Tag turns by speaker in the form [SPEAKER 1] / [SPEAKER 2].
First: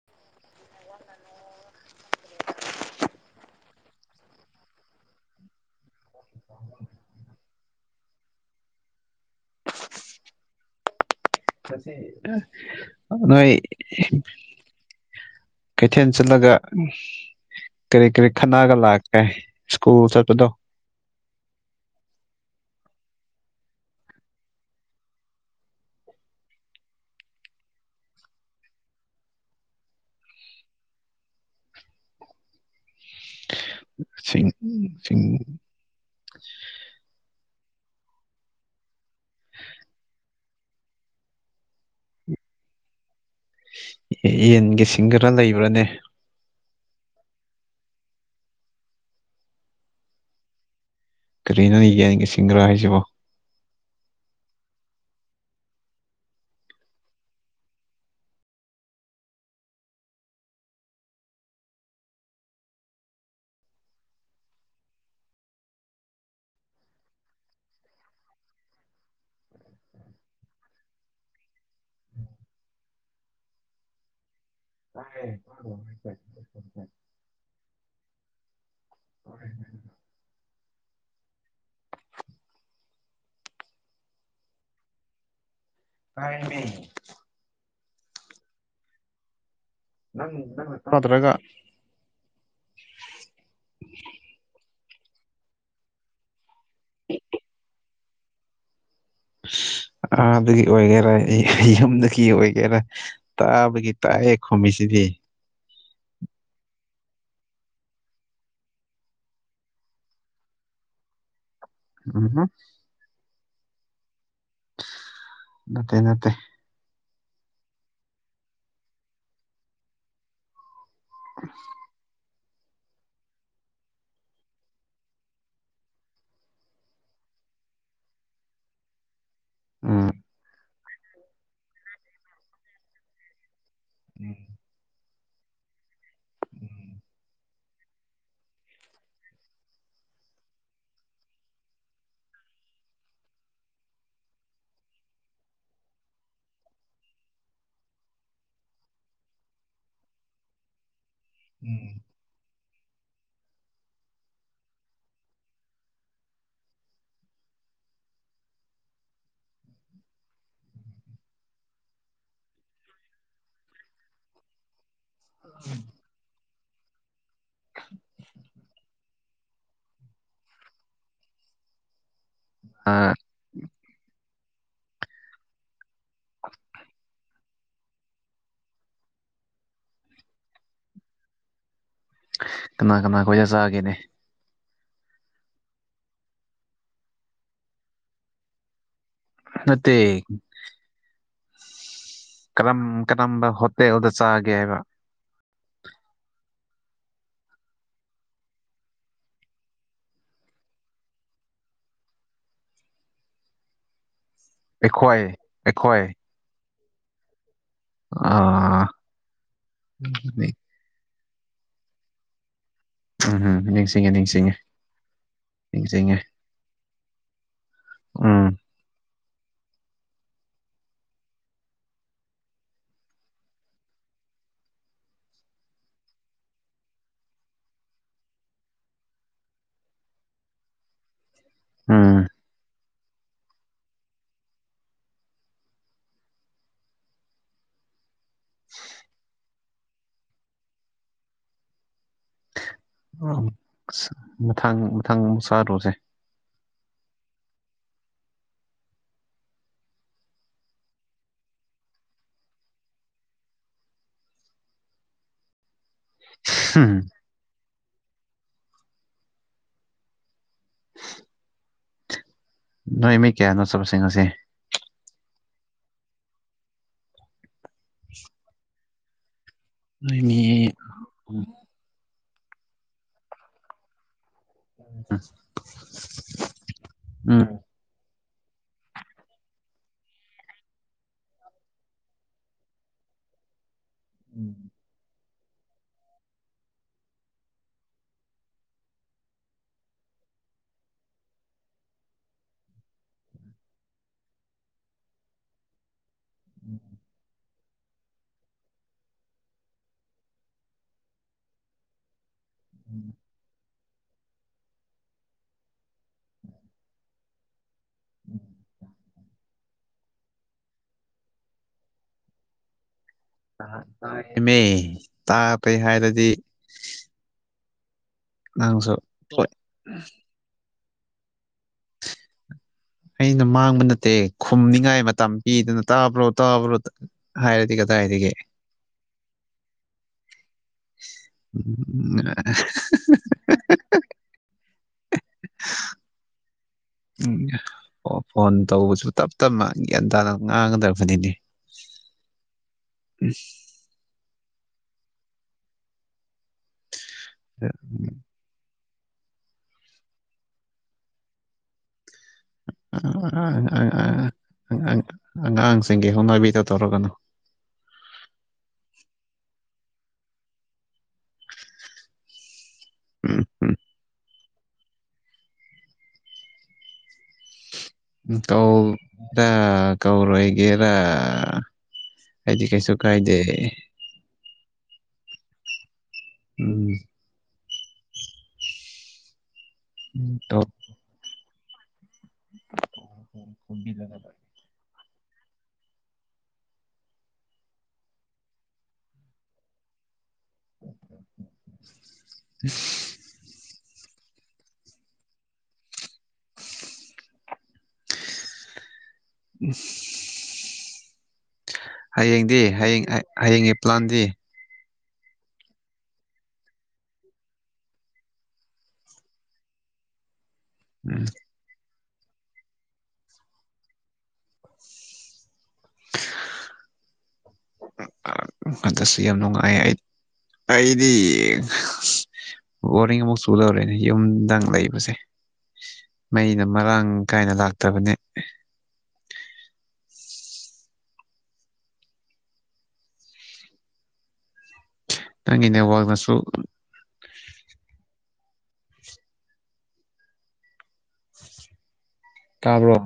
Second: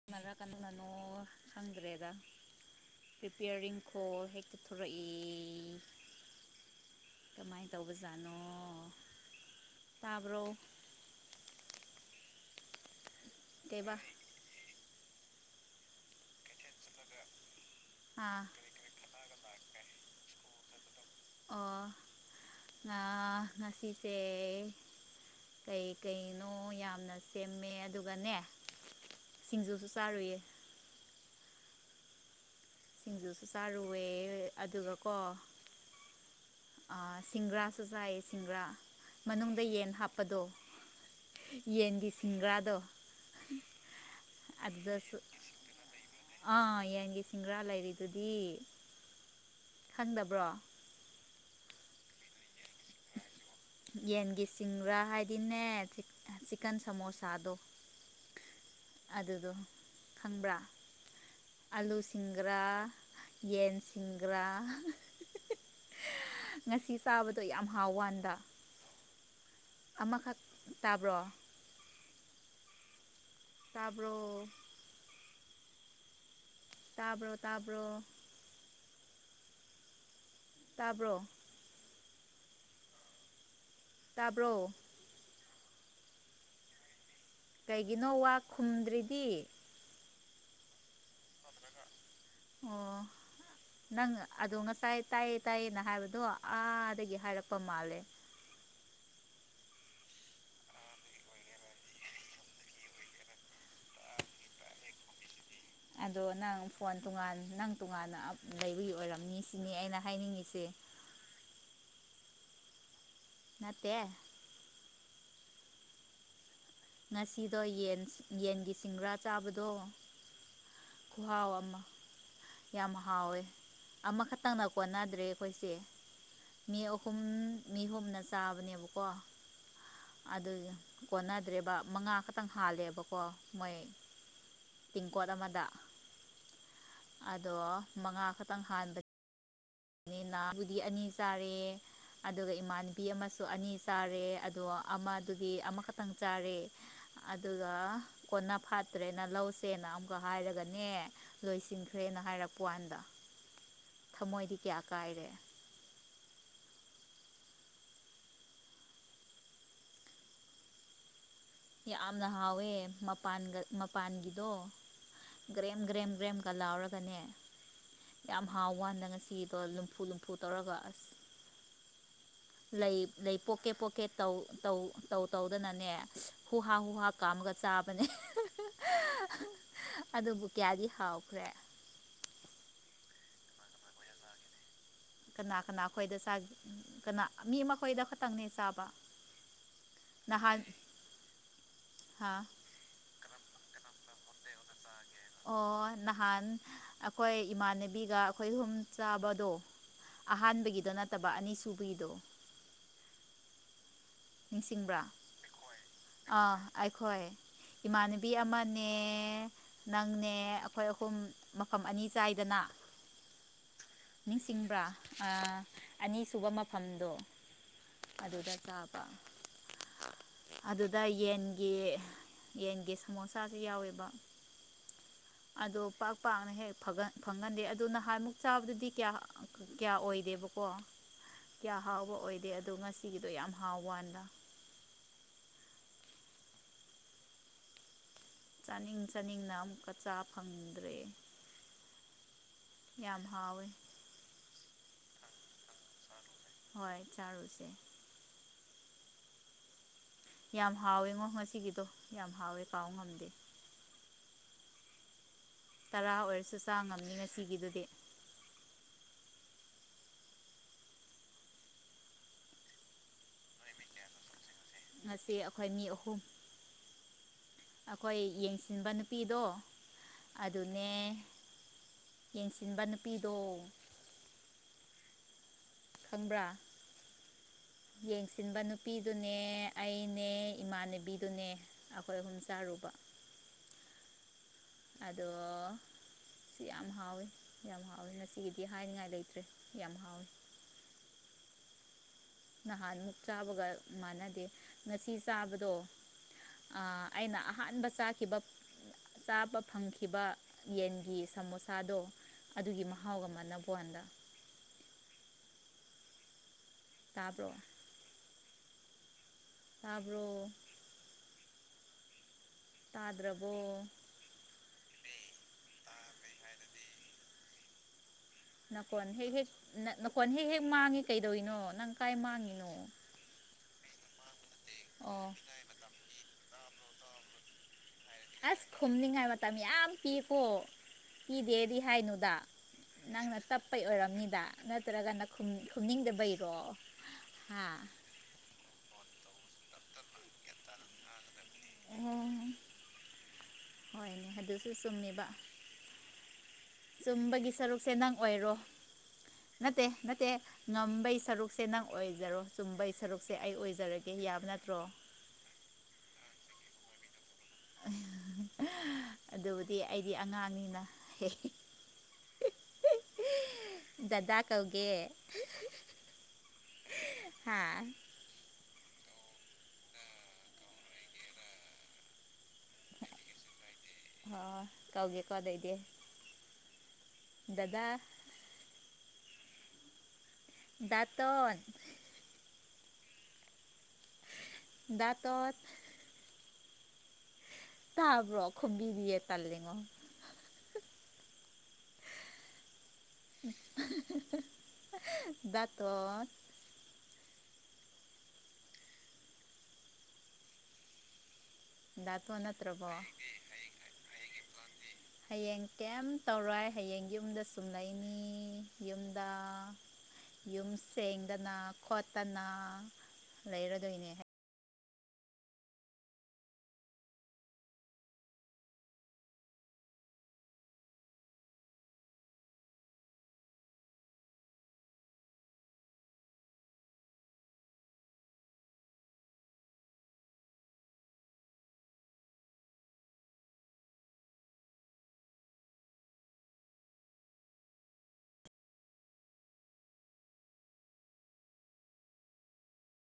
[SPEAKER 1] ꯑꯗꯨ ꯃꯂ ꯀꯩꯅꯣ ꯅꯅꯨ ꯈꯪꯗ꯭ꯔꯦꯗ ꯄꯔꯤꯄꯌꯔꯤꯡꯈ ꯍꯦꯛꯊꯔꯛ ꯏ ꯀꯃꯥꯏꯅ ꯇꯧꯕꯖꯥꯠꯅꯣ ꯇꯥꯕ꯭ꯔꯣ
[SPEAKER 2] ꯅꯣꯏ
[SPEAKER 1] ꯀꯩꯕꯥ
[SPEAKER 2] ꯀꯩꯊꯦꯜ ꯆꯠꯂꯒ ꯀꯔꯤ ꯀꯔꯤ
[SPEAKER 1] ꯑꯥ
[SPEAKER 2] ꯈꯅꯥꯒ ꯂꯥꯛꯀꯦ ꯁ꯭ꯀꯨꯜ ꯆꯠꯠꯇꯗꯣ
[SPEAKER 1] ꯑꯣ ꯉ ꯉꯁꯤꯁ ꯀꯩꯀꯩꯅꯣ ꯌꯥꯝꯅ ꯁꯦꯝꯃꯦ ꯑꯗꯨꯒꯅꯦ ꯁꯤꯡꯖꯨꯁꯨ ꯆꯥꯔꯨꯏꯌꯦ ꯍꯁꯤꯡꯖ
[SPEAKER 2] ꯎꯁꯤꯡ
[SPEAKER 1] ꯁꯤꯡꯒꯔꯥꯁꯨ ꯆꯥꯏꯌꯦ ꯁꯤꯡꯒ꯭ꯔꯥ ꯃꯅꯨꯡꯗ ꯌꯦꯟ ꯍꯥꯞꯄꯗꯣ ꯌꯦꯟꯒꯤ ꯁꯤꯡꯒꯔꯥꯗ
[SPEAKER 2] ꯌꯦꯟꯒꯤꯁꯤꯡ ꯈꯔ ꯂꯩꯕ꯭ꯔꯅꯦ
[SPEAKER 1] ꯃꯌꯦꯟꯒꯤ ꯁꯤꯡꯒ꯭ꯔꯥ ꯂꯩꯔꯤꯗꯨꯗꯤ ꯈꯪꯗꯕ꯭ꯔꯣ
[SPEAKER 2] ꯀꯔꯤꯅꯣꯅꯦ ꯌꯥꯅꯤꯡꯉꯦ ꯁꯤꯡꯒ꯭ꯔꯥ ꯍꯥꯏꯁꯤꯕꯣ
[SPEAKER 1] ꯌꯦꯟꯒꯤ ꯁꯤꯡꯒ꯭ꯔꯥ ꯍꯥꯏꯕꯗꯤꯅꯦ ꯆꯤꯛꯀꯟ ꯁꯃꯣꯁꯥꯗꯣ ꯑꯗꯨꯗꯣ ꯈꯪꯕ꯭ꯔꯥ ꯑꯂꯨ ꯁꯤꯡꯒꯥꯔ ꯌꯦꯟ ꯁꯤꯡꯒꯔ ꯉꯁꯤ ꯆꯥꯕꯗꯣ ꯌꯥꯝ ꯍꯥꯎ ꯋꯥꯟꯗ ꯑꯃꯈꯛ ꯇꯥꯕ꯭ꯔꯣ ꯇꯥꯔꯕꯣ
[SPEAKER 2] ꯀꯥꯏꯥꯏ
[SPEAKER 1] ꯇꯥꯕ꯭ꯔꯣ ꯇꯥꯕ꯭ꯔꯣ ꯇꯥꯕ꯭ꯔꯣ ꯇꯥꯕ꯭ꯔꯣ
[SPEAKER 2] ꯇꯥꯏꯃꯤ
[SPEAKER 1] ꯀꯩꯒꯤꯅꯣ ꯋꯥ ꯈꯨꯝꯗ꯭ꯔꯤꯗꯤ
[SPEAKER 2] ꯄꯠꯇ꯭ꯔꯒ
[SPEAKER 1] ꯑꯣ ꯅꯪ ꯑꯗꯨꯣ ꯉ ꯇꯥꯏ ꯇꯥꯏꯌꯦ ꯇꯥꯏꯌꯦꯅ ꯍꯥꯏꯕꯗꯣ ꯑꯥꯗꯒꯤ ꯍꯥꯏꯔꯛꯄ ꯃꯥꯜꯂꯦ
[SPEAKER 2] ꯑꯥꯒꯤ ꯑꯣꯏꯒꯦꯔꯥ ꯌꯨꯝꯗꯒꯤ ꯑꯣꯏꯒꯦꯔꯥ ꯇꯥꯕꯒꯤ ꯇꯥꯛꯑꯦ ꯈꯣꯃꯤꯁꯤ ꯁꯤꯗꯤ
[SPEAKER 1] ꯑꯗꯣ ꯅꯪ ꯐꯣꯟ ꯇꯣꯉꯥꯟ ꯅꯪ ꯇꯣꯉꯥꯟꯅ ꯂꯩꯕꯒꯤ ꯑꯣꯏꯔꯝꯅꯤ ꯁꯤꯅꯤ ꯑꯩꯅ ꯍꯥꯏꯅꯤꯡꯉꯤꯁꯦ
[SPEAKER 2] ꯎꯝ
[SPEAKER 1] ꯅꯠꯇꯦ
[SPEAKER 2] ꯅꯠꯇꯦ ꯅꯠꯇꯦ
[SPEAKER 1] ꯉꯁꯤꯗꯣ ꯌꯦꯟ ꯌꯦꯟꯒꯤ ꯁꯤꯡꯒ꯭ꯔꯥ ꯆꯥꯕꯗꯣ ꯈꯍꯥꯎ ꯑꯃ ꯌꯥꯝ ꯍꯥꯎꯋꯦ ꯑꯃꯈꯛꯇꯪꯅ ꯀꯣꯟꯅꯗ꯭ꯔꯦ ꯑꯩꯈꯣꯏꯁꯦ ꯃꯤ ꯑꯍꯨꯝ ꯃꯤ ꯍꯨꯝꯅ ꯆꯥꯕꯅꯦꯕꯀꯣ
[SPEAKER 2] ꯎꯝ
[SPEAKER 1] ꯑꯗꯨ ꯀꯣꯟꯅꯗ꯭ꯔꯦꯕ ꯃꯉꯥ ꯈꯛꯇꯪ ꯍꯥꯜꯂꯦꯕꯀꯣ ꯃꯣꯏ
[SPEAKER 2] ꯎꯝ
[SPEAKER 1] ꯄꯤꯡꯀꯣꯠ ꯑꯃꯗ ꯑꯗꯣ ꯃꯉꯥ ꯈꯛꯇꯪ ꯍꯥꯟꯕꯅꯦ ꯅꯤꯕꯨꯗꯤ ꯑꯅꯤ ꯆꯥꯔꯦ ꯑꯗꯨꯒ ꯏꯃꯥꯟꯅꯕꯤ ꯑꯃꯁꯨ ꯑꯅꯤ ꯆꯥꯔꯦ ꯑꯗꯣ ꯑꯃꯗꯨꯒꯤ ꯑꯃꯈꯛꯇꯪ ꯆꯥꯔꯦ ꯑꯗꯨꯒ ꯀꯣꯟꯅ ꯐꯥꯠꯇ꯭ꯔꯦꯅ ꯂꯧꯁꯦꯅ ꯑꯃꯨꯛꯀ ꯍꯥꯏꯔꯒꯅꯦ ꯂꯣꯏꯁꯤꯟꯈ꯭ꯔꯦꯅ ꯍꯥꯏꯔꯛꯄ ꯀꯥꯟꯗ ꯊꯃꯣꯏꯗꯤ ꯀꯌꯥ ꯀꯥꯏꯔꯦ ꯌꯥꯝꯅ ꯍꯥꯎꯋꯦ ꯃꯄ ꯃꯄꯥꯟꯒꯤꯗꯣ ꯒ꯭ꯔꯦꯝ ꯒ꯭ꯔꯦꯝ ꯒ꯭ꯔꯦꯝ ꯀ ꯂꯥꯎꯔꯒꯅꯦ ꯌꯥꯝ ꯍꯥꯎ ꯋꯥꯅ ꯉꯁꯤꯗꯣ ꯂꯨꯝꯐꯨ ꯂꯨꯝꯐꯨ ꯇꯧꯔꯒ ꯑꯁ ꯂꯩ ꯂꯩ ꯄꯣꯛꯀꯦꯠ ꯄꯣꯛꯀꯦꯠ ꯇꯧ ꯇꯧꯗꯅꯅꯦ ꯍꯨꯍꯥ ꯍꯨꯍꯥ ꯀꯥꯝꯃꯒ ꯆꯥꯕꯅꯦ ꯑꯗꯨꯕꯨ ꯀꯌꯥꯗꯤ ꯍꯥꯎꯈ꯭ꯔꯦ
[SPEAKER 2] ꯀꯅꯥ ꯀꯅꯥ ꯈꯣꯏꯖ ꯆꯥꯒꯦꯅꯦ
[SPEAKER 1] ꯀꯅꯥ ꯀꯅꯥ ꯑꯩꯈꯣꯏꯗ ꯆ ꯀꯅꯥ ꯃꯤ ꯑꯃ ꯑꯩꯈꯣꯏꯗ ꯈꯛꯇꯪꯅꯦ ꯆꯥꯕ
[SPEAKER 2] ꯅꯠꯇ
[SPEAKER 1] ꯅꯍꯥꯟ ꯍꯥ
[SPEAKER 2] ꯀꯔꯝ ꯀꯔꯝꯕ ꯍꯣꯇꯦꯜꯗ ꯆꯥꯒꯦ ꯍꯥꯏꯕ
[SPEAKER 1] ꯑꯣ ꯅꯍꯥꯟ ꯑꯩꯈꯣꯏ ꯏꯃꯥꯟꯅꯕꯤꯒ ꯑꯩꯈꯣꯏ ꯍꯨꯝ ꯆꯥꯕꯗꯣ ꯑꯍꯥꯟꯕꯒꯤꯗꯣ ꯅꯠꯇꯕ ꯑꯅꯤ ꯁꯨꯕꯒꯤꯗꯣ
[SPEAKER 2] [inaudible]
[SPEAKER 1] ꯅꯤꯡꯁꯤꯡꯕ꯭ꯔꯥ
[SPEAKER 2] ꯑꯩꯈꯣꯏ ꯑꯩꯈꯣꯏ
[SPEAKER 1] ꯑꯥ ꯑꯩꯈꯣꯏ ꯏꯃꯥꯟꯅꯕꯤ
[SPEAKER 2] ꯑꯥ
[SPEAKER 1] ꯑꯃꯅꯦ ꯅꯪꯅꯦ
[SPEAKER 2] ꯎꯝ
[SPEAKER 1] ꯑꯩꯈꯣꯏ ꯑꯍꯨꯝ ꯃꯐꯝ ꯑꯅꯤ ꯆꯥꯏꯗꯅ
[SPEAKER 2] ꯎꯝ ꯅꯤꯡꯁꯤꯡꯉꯦ ꯅꯤꯡꯁꯤꯡꯉꯦ
[SPEAKER 1] ꯅꯤꯡꯁꯤꯡꯕ꯭ꯔꯥ
[SPEAKER 2] ꯅꯤꯡꯁꯤꯡꯉꯦ
[SPEAKER 1] ꯑꯅꯤꯁꯨꯕ ꯃꯐꯝꯗꯣ
[SPEAKER 2] ꯎꯝ
[SPEAKER 1] ꯑꯗꯨꯗ ꯆꯥꯕ
[SPEAKER 2] [inaudible]
[SPEAKER 1] ꯑꯗꯨꯗ ꯌꯦꯟꯒꯤ ꯌꯦꯟꯒꯤ ꯁꯃꯣꯁꯥꯁꯨ ꯌꯥꯎꯋꯦꯕ ꯑꯗꯣ ꯄꯥꯛ ꯄꯥꯛꯅ ꯍꯦꯛ ꯐꯪꯒꯟꯗꯦ ꯑꯗꯨ ꯅꯍꯥꯟꯃꯨꯛ ꯆꯥꯕꯗꯗꯤ ꯀꯌꯥ ꯀꯌꯥ ꯑꯣꯏꯗꯦ ꯗꯦꯕ ꯀꯧꯕꯣ
[SPEAKER 2] [inaudible]
[SPEAKER 1] ꯀꯌꯥ ꯍꯥꯎꯕ
[SPEAKER 2] ꯎꯝ
[SPEAKER 1] ꯑꯣꯏꯗꯦ ꯑꯗꯣ ꯉꯁꯤꯒꯤꯗꯣ ꯌꯥꯝ ꯍꯥꯎ ꯋꯥꯂ ꯆꯥꯅꯤꯡ ꯆꯥꯅꯤꯡꯅ ꯑꯃꯨꯛꯀ ꯆꯥ ꯐꯪꯗ꯭ꯔꯦ ꯌꯥꯝ ꯍꯥꯎꯋꯦ
[SPEAKER 2] ꯃꯊꯪ ꯃꯊꯪ ꯑꯃꯨꯛ ꯆꯥꯔꯨꯔꯁꯦ
[SPEAKER 1] ꯍꯣꯏ ꯆꯥꯔꯨꯁꯦ ꯌꯥꯝ ꯍꯥꯎꯋꯦꯉꯣ ꯉꯁꯤꯒꯤꯗꯣ ꯌꯥꯝ ꯍꯥꯎꯋꯦ ꯀꯥꯎ ꯉꯝꯗꯦ ꯇꯔꯥ ꯑꯣꯏꯔꯁꯨ ꯆꯥ ꯉꯝꯅꯤ ꯉꯁꯤꯒꯤꯗꯨꯗꯤ
[SPEAKER 2] [unintelligible] [inaudible] ꯅꯣꯏ ꯃꯤ ꯀꯌꯥꯅꯣ ꯆꯠꯄꯁꯤꯡꯁꯦ
[SPEAKER 1] ꯉꯁꯤ ꯑꯩꯈꯣꯏ ꯃꯤ ꯑꯍꯨꯝ ꯑꯩꯈꯣꯏ ꯌꯦꯡꯁꯤꯟꯕ ꯅꯨꯄꯤꯗꯣ
[SPEAKER 2] ꯑꯩ
[SPEAKER 1] ꯑꯗꯨꯅꯦ ꯌꯦꯡꯁꯤꯟꯕ ꯅꯨꯄꯤꯗꯣ
[SPEAKER 2] [unintelligible] [inaudible]
[SPEAKER 1] ꯈꯪꯕ꯭ꯔꯥ
[SPEAKER 2] ꯎꯝ
[SPEAKER 1] ꯌꯦꯡꯁꯤ ꯆꯤꯟꯕ ꯅꯨꯄꯤꯗꯨꯅꯦ ꯑꯩꯅꯦ ꯏꯃꯥꯟꯅꯕꯤꯗꯨꯅꯦ ꯑꯩꯈꯣꯏ ꯑꯍꯨꯝ ꯆꯥꯔꯨꯕ
[SPEAKER 2] ꯎꯝ
[SPEAKER 1] ꯑꯗꯣ ꯁꯤ ꯌꯥꯝ ꯍꯥꯎꯋꯤ ꯌꯥꯝ ꯍꯥꯎꯋꯤ ꯉꯁꯤꯒꯤꯗꯤ ꯍꯥꯏꯅꯤꯉꯥꯏ ꯂꯩꯇ꯭ꯔꯦ ꯌꯥꯝ ꯍꯥꯎꯋꯤ
[SPEAKER 2] [unintelligible] [inaudible]
[SPEAKER 1] ꯅꯍꯥꯟ ꯃꯨꯛ ꯆꯥꯕꯒ ꯃꯥꯟꯅꯗꯦ ꯉꯁꯤ ꯆꯥꯕꯗꯣ ꯑꯩꯅ ꯑꯍꯥꯟꯕ ꯆꯥꯈꯤꯕ ꯆꯥꯕ ꯐꯪꯈꯤꯕ ꯌꯦꯟꯒꯤ ꯁꯃꯣꯁꯥꯗꯣ ꯑꯗꯨꯒꯤ ꯃꯍꯥꯎꯒ ꯃꯥꯟꯕꯣꯟꯗ ꯇꯥꯔꯕꯣ ꯇꯥꯔꯕꯣ
[SPEAKER 2] ꯇꯥꯃꯦ ꯇꯥꯄꯩ ꯍꯥꯏꯔꯗꯤ ꯅꯪꯁꯨ
[SPEAKER 1] ꯅꯀꯣꯟ ꯍꯦꯛ ꯍꯦꯛ ꯅꯀꯣꯟ ꯍꯦꯛ ꯍꯦꯛ ꯃꯥꯡꯉꯤ ꯀꯩꯗꯧꯔꯤꯅꯣ ꯅꯪ ꯀꯥꯏ ꯃꯥꯡꯉꯤꯅꯣ
[SPEAKER 2] ꯑꯦ ꯈꯨꯝꯅꯤꯡꯉꯥꯏ ꯃꯇꯝ
[SPEAKER 1] ꯑꯣ
[SPEAKER 2] ꯄꯤꯗꯅ ꯇꯥꯕ꯭ꯔꯣ ꯇꯥꯕ꯭ꯔꯣ ꯍꯥꯏꯔꯗꯤ ꯀꯗꯥꯏꯗꯒꯤ
[SPEAKER 1] ꯑꯁ ꯈꯨꯝꯅꯤꯡꯉꯥꯏ ꯃꯇꯝꯃꯤ ꯌꯥꯝ ꯄꯤꯌꯦꯀꯣ
[SPEAKER 2] [unintelligible] [inaudible]
[SPEAKER 1] ꯅꯪꯅ ꯇꯞꯄꯩ ꯑꯣꯏꯔꯝꯅꯤꯗ ꯅꯠꯇ꯭ꯔꯒꯅ ꯈꯨꯝꯅꯤꯡꯗꯕꯩꯔꯣ
[SPEAKER 2] ꯎꯝ
[SPEAKER 1] ꯍꯥ
[SPEAKER 2] ꯑꯣ ꯐꯣꯟ ꯇꯧꯕꯁꯨ ꯇꯞ ꯇꯞꯅ ꯒ꯭ꯌꯥꯟ ꯇꯥꯅ ꯉꯥꯡꯒꯗꯕꯅꯤꯅꯦ
[SPEAKER 1] ꯑꯣ
[SPEAKER 2] ꯎꯝ
[SPEAKER 1] ꯁꯨ ꯆꯨꯝꯃꯤꯕ ꯆꯨꯝꯕꯒꯤ ꯁꯔꯨꯛꯁꯦ ꯅꯪ ꯑꯣꯏꯔꯣ ꯅꯠꯇꯦ ꯅꯠꯇꯦ ꯉꯝꯕꯩ ꯁꯔꯨꯛꯁꯦ ꯅꯪ ꯑꯣꯏ ꯌꯥꯕ ꯅꯠꯇ꯭ꯔꯣ
[SPEAKER 2] ꯑꯉꯥꯡꯁꯤꯡꯒꯤꯦ ꯍꯅꯕꯤ ꯇꯧꯔꯒꯅꯣ
[SPEAKER 1] ꯑꯗꯨꯕꯨꯗꯤ ꯑꯩꯗꯤ ꯑꯉꯥꯡꯅꯤꯅ ꯍ ꯗꯗꯥꯛ ꯇꯧꯒꯦ ꯍꯥ
[SPEAKER 2] ꯀꯧꯗ ꯀꯧꯔꯣꯏꯒꯦꯔꯥ ꯑꯩꯗꯤ ꯀꯩꯁꯨ ꯀꯥꯏꯗꯦ
[SPEAKER 1] ꯇꯧꯒꯦꯀꯣ ꯑꯗꯩꯗꯤ
[SPEAKER 2] ꯎꯝ
[SPEAKER 1] ꯗꯗꯥ
[SPEAKER 2] ꯇꯧ
[SPEAKER 1] ꯗꯇꯣꯟ
[SPEAKER 2] ꯐꯕꯤꯒꯥ
[SPEAKER 1] ꯗꯇ ꯇꯕꯣ ꯈꯕꯤꯕꯤ ꯌꯦ ꯇ ꯂꯉꯣ
[SPEAKER 2] ꯍ
[SPEAKER 1] ꯇꯣꯟ
[SPEAKER 2] ꯎꯝ
[SPEAKER 1] ꯗꯥꯇꯣꯟ
[SPEAKER 2] ꯍꯌꯦꯡꯗꯤ
[SPEAKER 1] ꯅꯠꯇ꯭ꯔꯕꯣ
[SPEAKER 2] ꯍꯌꯦꯡ ꯍꯌꯦꯡꯒꯤ ꯄ꯭ꯂꯥꯟꯗꯤ
[SPEAKER 1] ꯍꯌꯦꯡ ꯀꯩꯝ ꯇꯧꯔꯣꯏ ꯍꯌꯦꯡ ꯌꯨꯝꯗ ꯁꯨꯝꯂꯩꯅꯤ ꯌꯨꯝꯗ ꯌꯨꯝ
[SPEAKER 2] ꯎꯝ
[SPEAKER 1] ꯁꯦꯡꯗꯅ ꯈꯣꯠꯇꯅ ꯂꯩꯔꯗꯣꯏꯅꯦ
[SPEAKER 2] [inaudible] ꯍꯟꯗꯁꯨ ꯌꯥꯝ ꯅꯨꯡꯉꯥꯏ ꯑꯩ ꯑꯩꯗꯤ ꯕꯣꯔꯤꯡ ꯑꯃꯨꯛ ꯆꯨꯗꯔꯦꯅꯦ ꯌꯨꯝꯗꯪ ꯂꯩꯕꯁꯦ ꯃꯩꯅ ꯃꯔꯥꯡ ꯀꯥꯏꯅ ꯂꯥꯛꯇꯕꯅꯦ ꯅꯪꯒꯤꯅꯦ ꯋꯥꯥꯛꯅꯁꯨ ꯇꯥꯕ꯭ꯔꯣ